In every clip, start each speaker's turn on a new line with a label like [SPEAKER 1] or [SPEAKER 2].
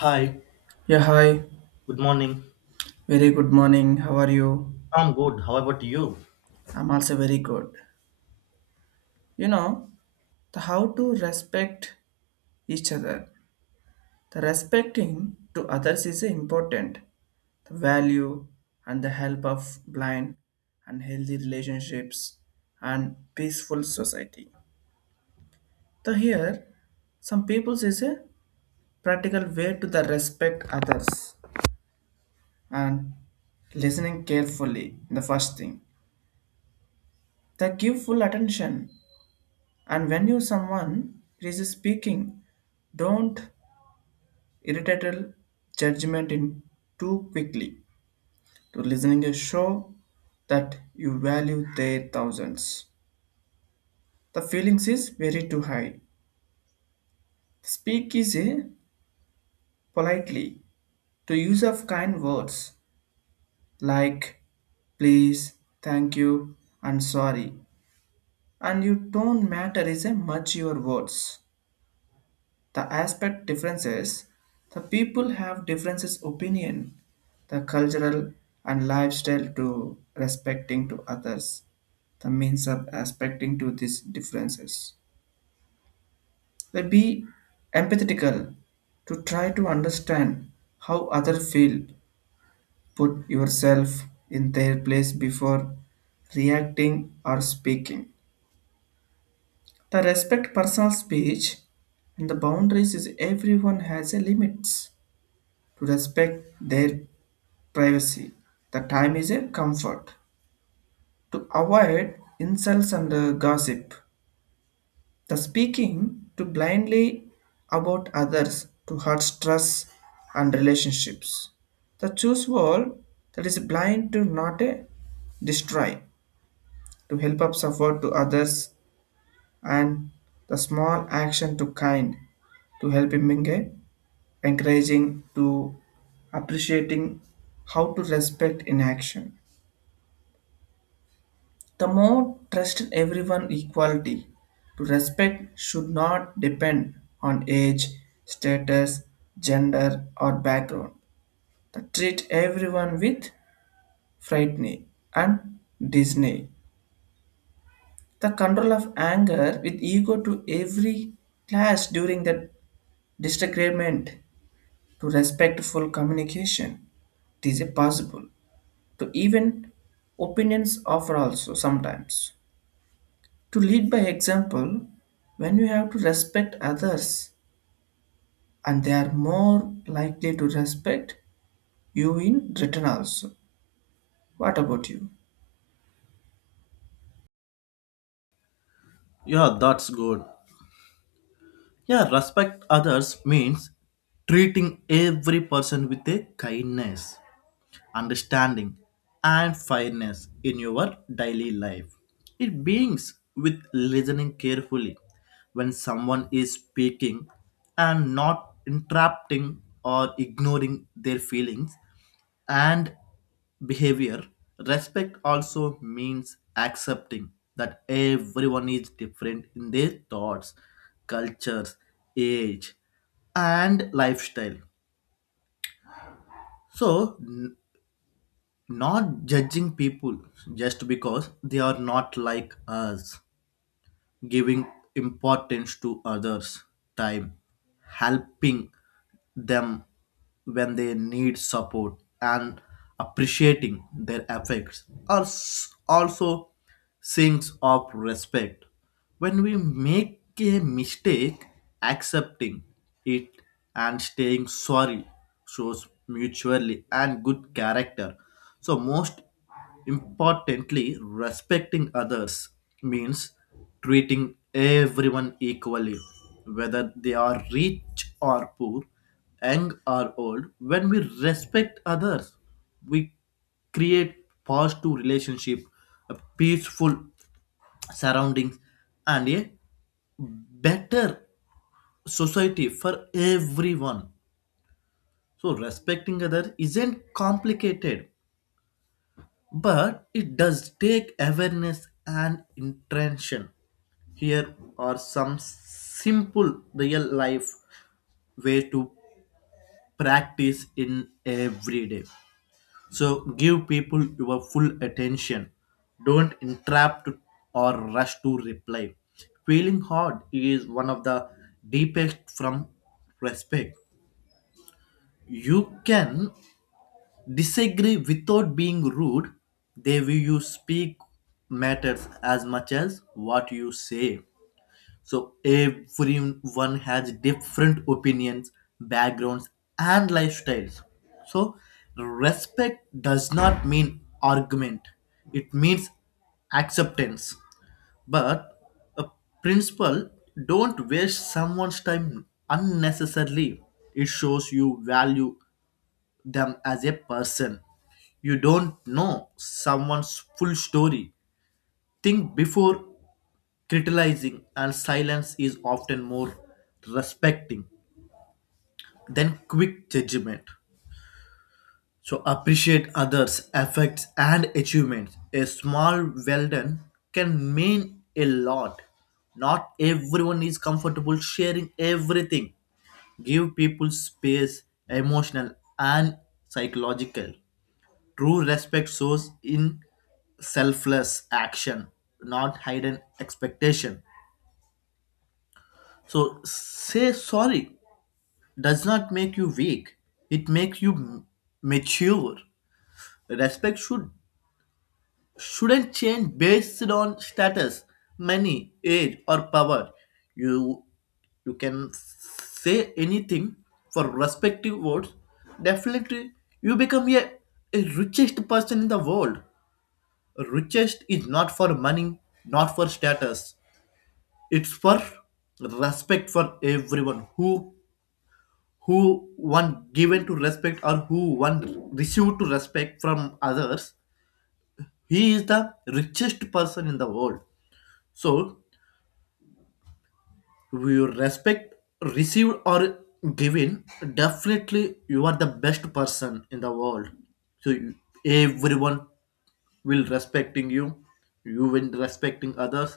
[SPEAKER 1] Hi,
[SPEAKER 2] Yeah, hi.
[SPEAKER 1] good morning.
[SPEAKER 2] Very good morning. How are you?
[SPEAKER 1] I'm good. How about you?
[SPEAKER 2] I'm also very good. You know, the how to respect each other. The respecting to others is important. The value and the help of blind and healthy relationships and peaceful society. The here, some people is a practical way to the respect others and listening carefully. The first thing, the give full attention. And when you someone is speaking, don't irritable judgment in too quickly. To listening a show that you value their thousands. The feelings is very too high. Speak is a politely to use of kind words like please, thank you, and sorry. And you don't matter is a much your words. The aspect differences, the people have differences opinion, the cultural and lifestyle to respecting to others, the means of aspecting to these differences. They be empathetical to try to understand how other feel, put yourself in their place before reacting or speaking. The respect personal speech and the boundaries is everyone has a limits to respect their privacy. The time is a comfort to avoid insults and gossip. The speaking to blindly about others to hurt stress and relationships. The choose wall that is blind to not a destroy to help up support to others and the small action to kind to help him being a encouraging to appreciating how to respect in action. The more trust everyone equality to respect should not depend on age, status, gender or background. The treat everyone with frightening and disney. The control of anger with ego to every class during the disagreement to respectful communication. It is a possible to even opinions offer also sometimes, to lead by example when you have to respect others and they are more likely to respect you in return also. What about you?
[SPEAKER 1] Yeah, that's good. Yeah, respect others means treating every person with a kindness, understanding, and fairness in your daily life. It begins with listening carefully when someone is speaking and not interrupting or ignoring their feelings and behavior. Respect also means accepting that everyone is different in their thoughts, cultures, age, and lifestyle. So, not judging people just because they are not like us, giving importance to others' time, helping them when they need support, and appreciating their efforts are also things of respect. When we make a mistake, accepting it and staying sorry shows mutually and good character. So, most importantly, respecting others means treating everyone equally, whether they are rich or poor, young or old. When we respect others, we create positive relationship, a peaceful surroundings, and a better society for everyone. So respecting others isn't complicated, but it does take awareness and intention. Here are some simple real life way to practice in every day. So give people your full attention. Don't interrupt or rush to reply. Feeling hard is one of the deepest from respect. You can disagree without being rude, they will you speak matters as much as what you say. So everyone has different opinions, backgrounds, and lifestyles. So respect does not mean argument. It means acceptance. But a principle, don't waste someone's time unnecessarily. It shows you value them as a person. You don't know someone's full story. Think before criticizing, and silence is often more respecting than quick judgment. So appreciate others' efforts and achievements. A small well done can mean a lot. Not everyone is comfortable sharing everything. Give people space, emotional and psychological. True respect shows in selfless action, not hidden expectation. So say sorry does not make you weak. It makes you mature. Respect shouldn't change based on status, money, age, or power. You you can say anything for respective words. Definitely, you become a richest person in the world. Richest is not for money, not for status. It's for respect for everyone. Who one given to respect or who one received to respect from others, he is the richest person in the world. So we respect received or given, definitely you are the best person in the world. So you- Everyone will respecting you, you will respecting others,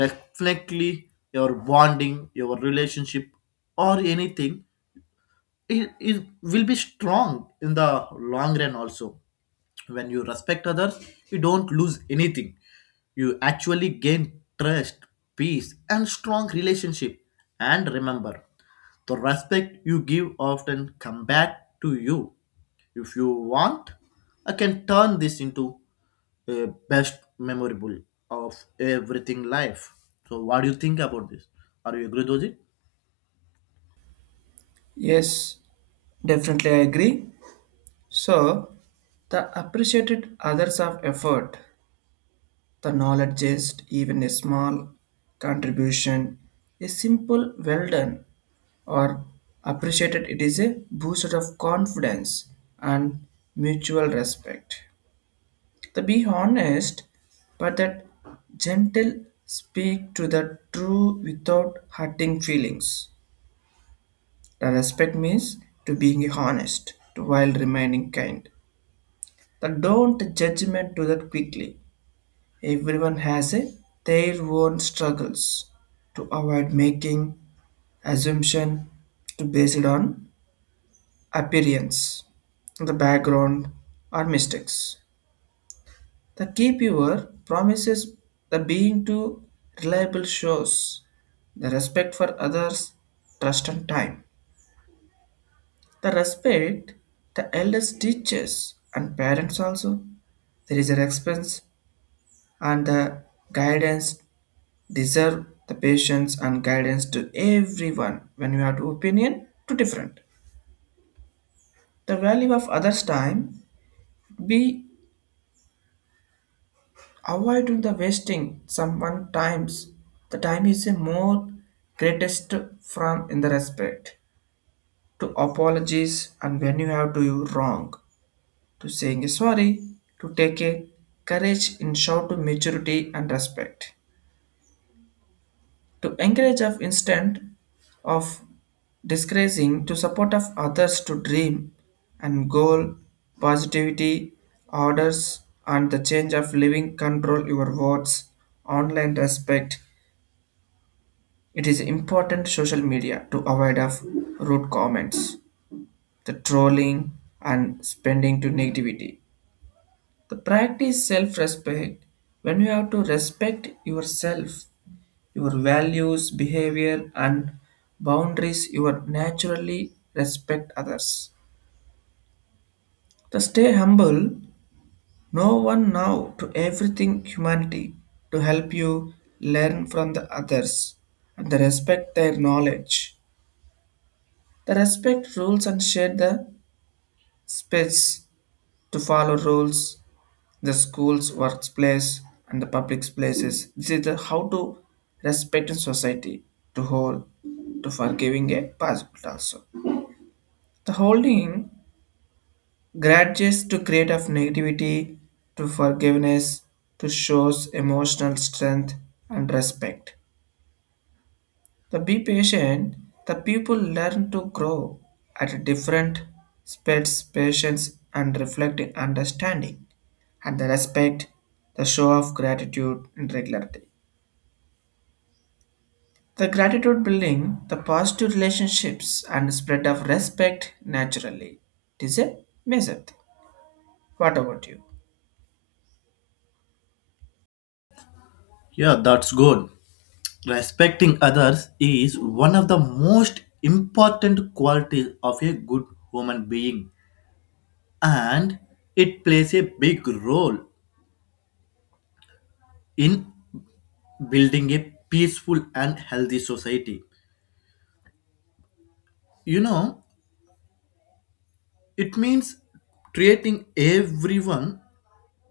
[SPEAKER 1] definitely your bonding, your relationship or anything, it will be strong in the long run also. When you respect others you don't lose anything, you actually gain trust, peace and strong relationship. And remember, the respect you give often come back to you. If you want, I can turn this into a best memorable of everything life. So what do you think about this? Are you agree with it?
[SPEAKER 2] Yes, definitely I agree. So the appreciated others of effort, the knowledge just even a small contribution, a simple well done or appreciated, it is a booster of confidence and mutual respect. To be honest, but that gentle speak to the true without hurting feelings. The respect means to being honest to while remaining kind. The don't judgment to that quickly. Everyone has a, their own struggles to avoid making assumption to base it on appearance, the background or mistakes. The keeper promises the being to reliable shows the respect for others, trust and time. The respect the elders teachers and parents also. There is a expense and the guidance deserve the patience and guidance to everyone when you have to opinion to different. The value of others' time be. Avoid the wasting someone times. The time is a more greatest from in the respect to apologies and when you have to you wrong to saying a sorry to take a courage in shout to maturity and respect to encourage of instant of disgracing to support of others to dream and goal positivity orders and the change of living control your words online respect. It is important social media to avoid of rude comments, the trolling and spending to negativity. The practice self-respect when you have to respect yourself, your values, behavior and boundaries you are naturally respect others. To stay humble, no one now to everything humanity to help you learn from the others and the respect their knowledge. The respect rules and share the Spits to follow rules, the schools, workplace, and the public places. This is the how to respect in society, to hold, to forgiving a possible also. The holding grudges to create of negativity, to forgiveness, to shows emotional strength and respect. The be patient, the people learn to grow at different speeds, patience and reflecting understanding, and the respect, the show of gratitude and regularity. The gratitude building, the positive relationships and spread of respect naturally. It is a major thing. What about you?
[SPEAKER 1] Yeah, that's good. Respecting others is one of the most important qualities of a good human being, and it plays a big role in building a peaceful and healthy society. You know, it means treating everyone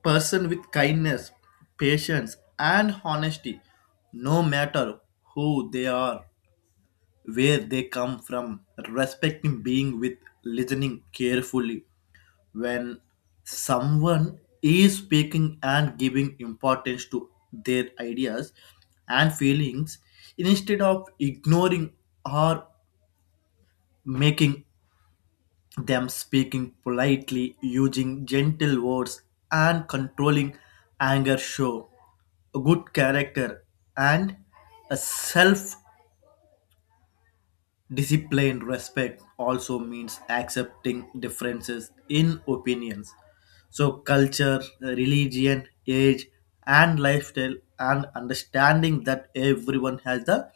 [SPEAKER 1] person with kindness, patience, and honesty, no matter who they are, where they come from. Respecting being with listening carefully when someone is speaking and giving importance to their ideas and feelings instead of ignoring or making them speaking politely, using gentle words, and controlling anger show a good character and a self disciplined respect also means accepting differences in opinions. So, culture, religion, age, and lifestyle, and understanding that everyone has the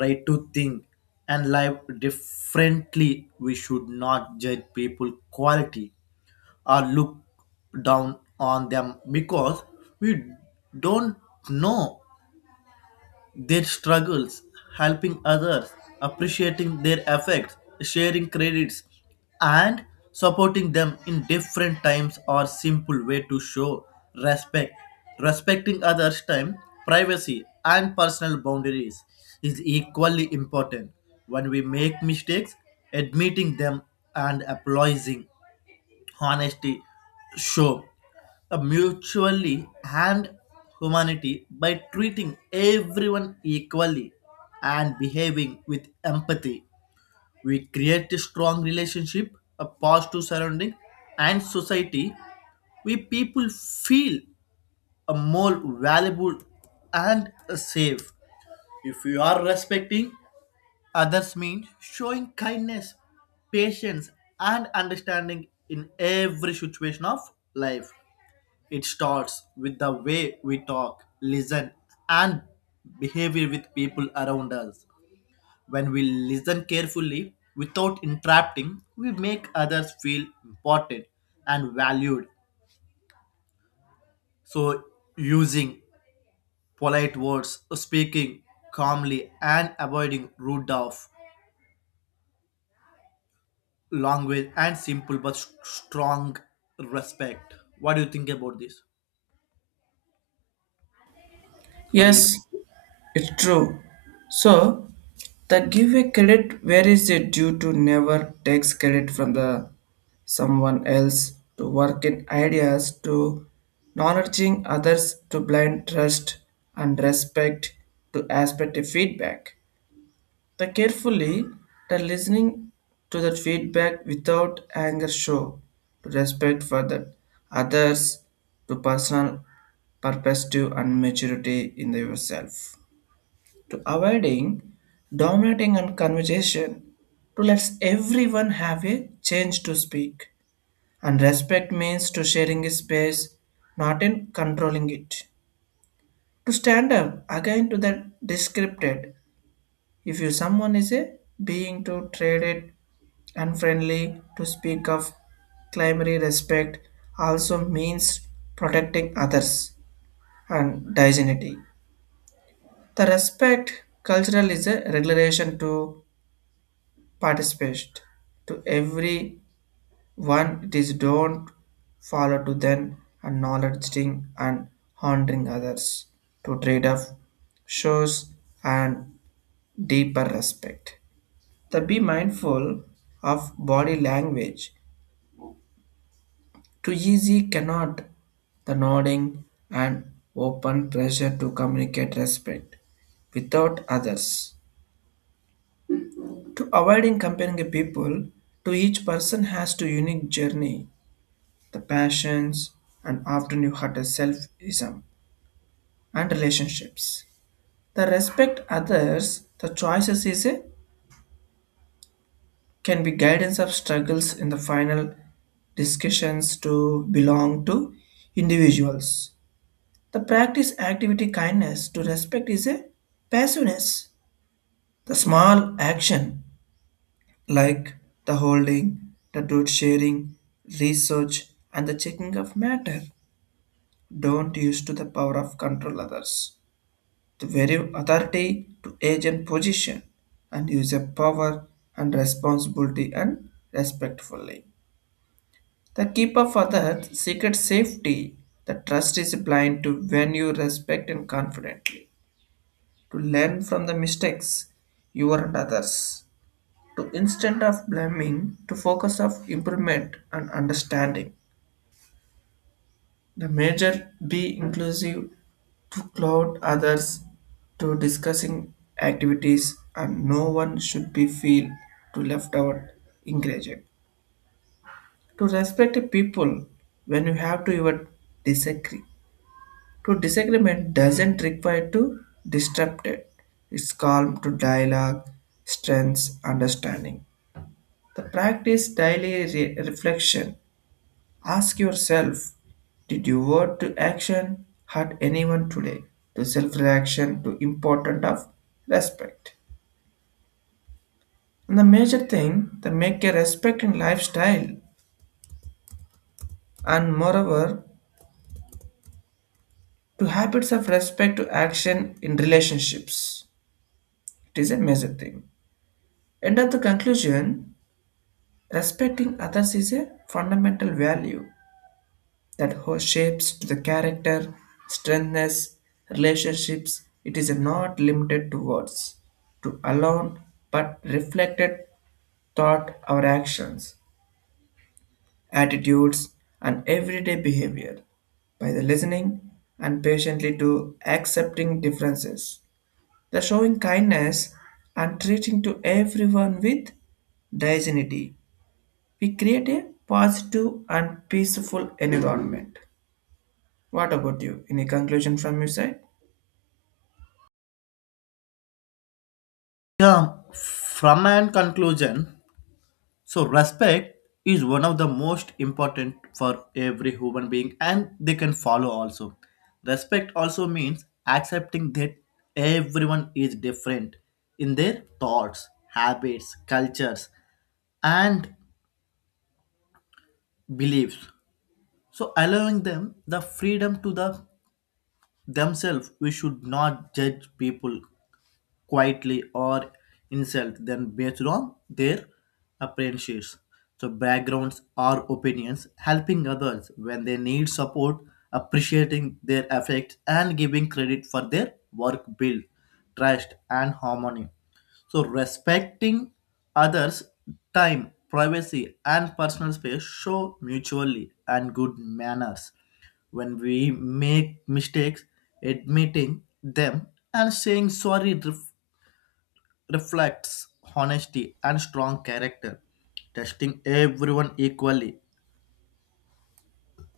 [SPEAKER 1] right to think and live differently. We should not judge people quality or look down on them because we don't know their struggles. Helping others, appreciating their efforts, sharing credits, and supporting them in different times are simple way to show respect. Respecting others' time, privacy, and personal boundaries is equally important. When we make mistakes, admitting them and apologizing honesty show a mutually and humanity by treating everyone equally and behaving with empathy. We create a strong relationship, a positive surrounding, and society. We people feel a more valuable and safe. If you are respecting others mean showing kindness, patience, and understanding in every situation of life. It starts with the way we talk, listen, and behavior with people around us. When we listen carefully without interrupting, we make others feel important and valued. So, using polite words, speaking calmly, and avoiding rude off language and simple but strong respect. What do you think about this? Are you
[SPEAKER 2] Yes, it's true. So the giveaway credit where is it due to never takes credit from the someone else to work in ideas to acknowledging others to blind trust and respect to aspect of feedback. The carefully the listening to that feedback without anger show to respect for the others to personal perspective and maturity in yourself to avoiding dominating and conversation to let everyone have a chance to speak and respect means to sharing a space not in controlling it to stand up again to the descripted if you someone is a being to traded unfriendly to speak of climary respect also means protecting others and dignity. The respect cultural is a regulation to participate to every one it is don't follow to then acknowledging and honoring others to trade off shows and deeper respect the be mindful of body language too easy cannot the nodding and open pressure to communicate respect without others to avoiding comparing people to each person has to unique journey the passions, and often you hurt the selfism and relationships. The respect others, the choices is a can be guidance of struggles in the final discussions to belong to individuals. The practice activity kindness to respect is a passiveness. The small action like the holding, the truth sharing, research, and the checking of matter don't use to the power of control others. To value authority to agent position and use a power and responsibility and respectfully. The keeper for the secret safety, the trust is blind to when you respect and confidently, to learn from the mistakes you and others, to instead of blaming, to focus of improvement and understanding. The major be inclusive to cloud others to discussing activities and no one should be feel to left out engaged. To respect the people when you have to your disagree. To disagreement doesn't require to disrupt it. It's calm to dialogue, strengths, understanding. The practice daily reflection. Ask yourself, did your word to action hurt anyone today? To self-reaction to important of respect. And the major thing that make a respect in lifestyle and moreover to habits of respect to action in relationships. It is a major thing. End of the conclusion, respecting others is a fundamental value that shapes the character, strengthens relationships. It is not limited to words, to alone, but reflected thought, our actions, attitudes, and everyday behavior. By the listening and patiently to accepting differences, the showing kindness and treating to everyone with dignity, we create a positive and peaceful environment. What about you? Any conclusion from your side?
[SPEAKER 1] yeah? From an conclusion, so respect is one of the most important for every human being, and they can follow also. Respect also means accepting that everyone is different in their thoughts, habits, cultures, and beliefs. So allowing them the freedom to the themselves, we should not judge people quietly or insult them based on their appearances. So backgrounds or opinions, helping others when they need support, appreciating their effects and giving credit for their work build trust and harmony. So respecting others' time, privacy and personal space show mutually and good manners. When we make mistakes, admitting them and saying sorry reflects honesty and strong character, testing everyone equally.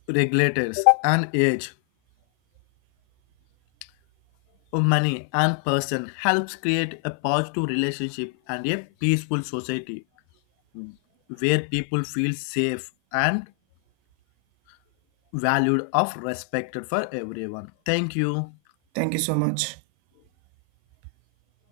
[SPEAKER 1] Regulators and age, money and person helps create a positive relationship and a peaceful society where people feel safe and valued of respected for everyone. Thank you.
[SPEAKER 2] Thank you so much.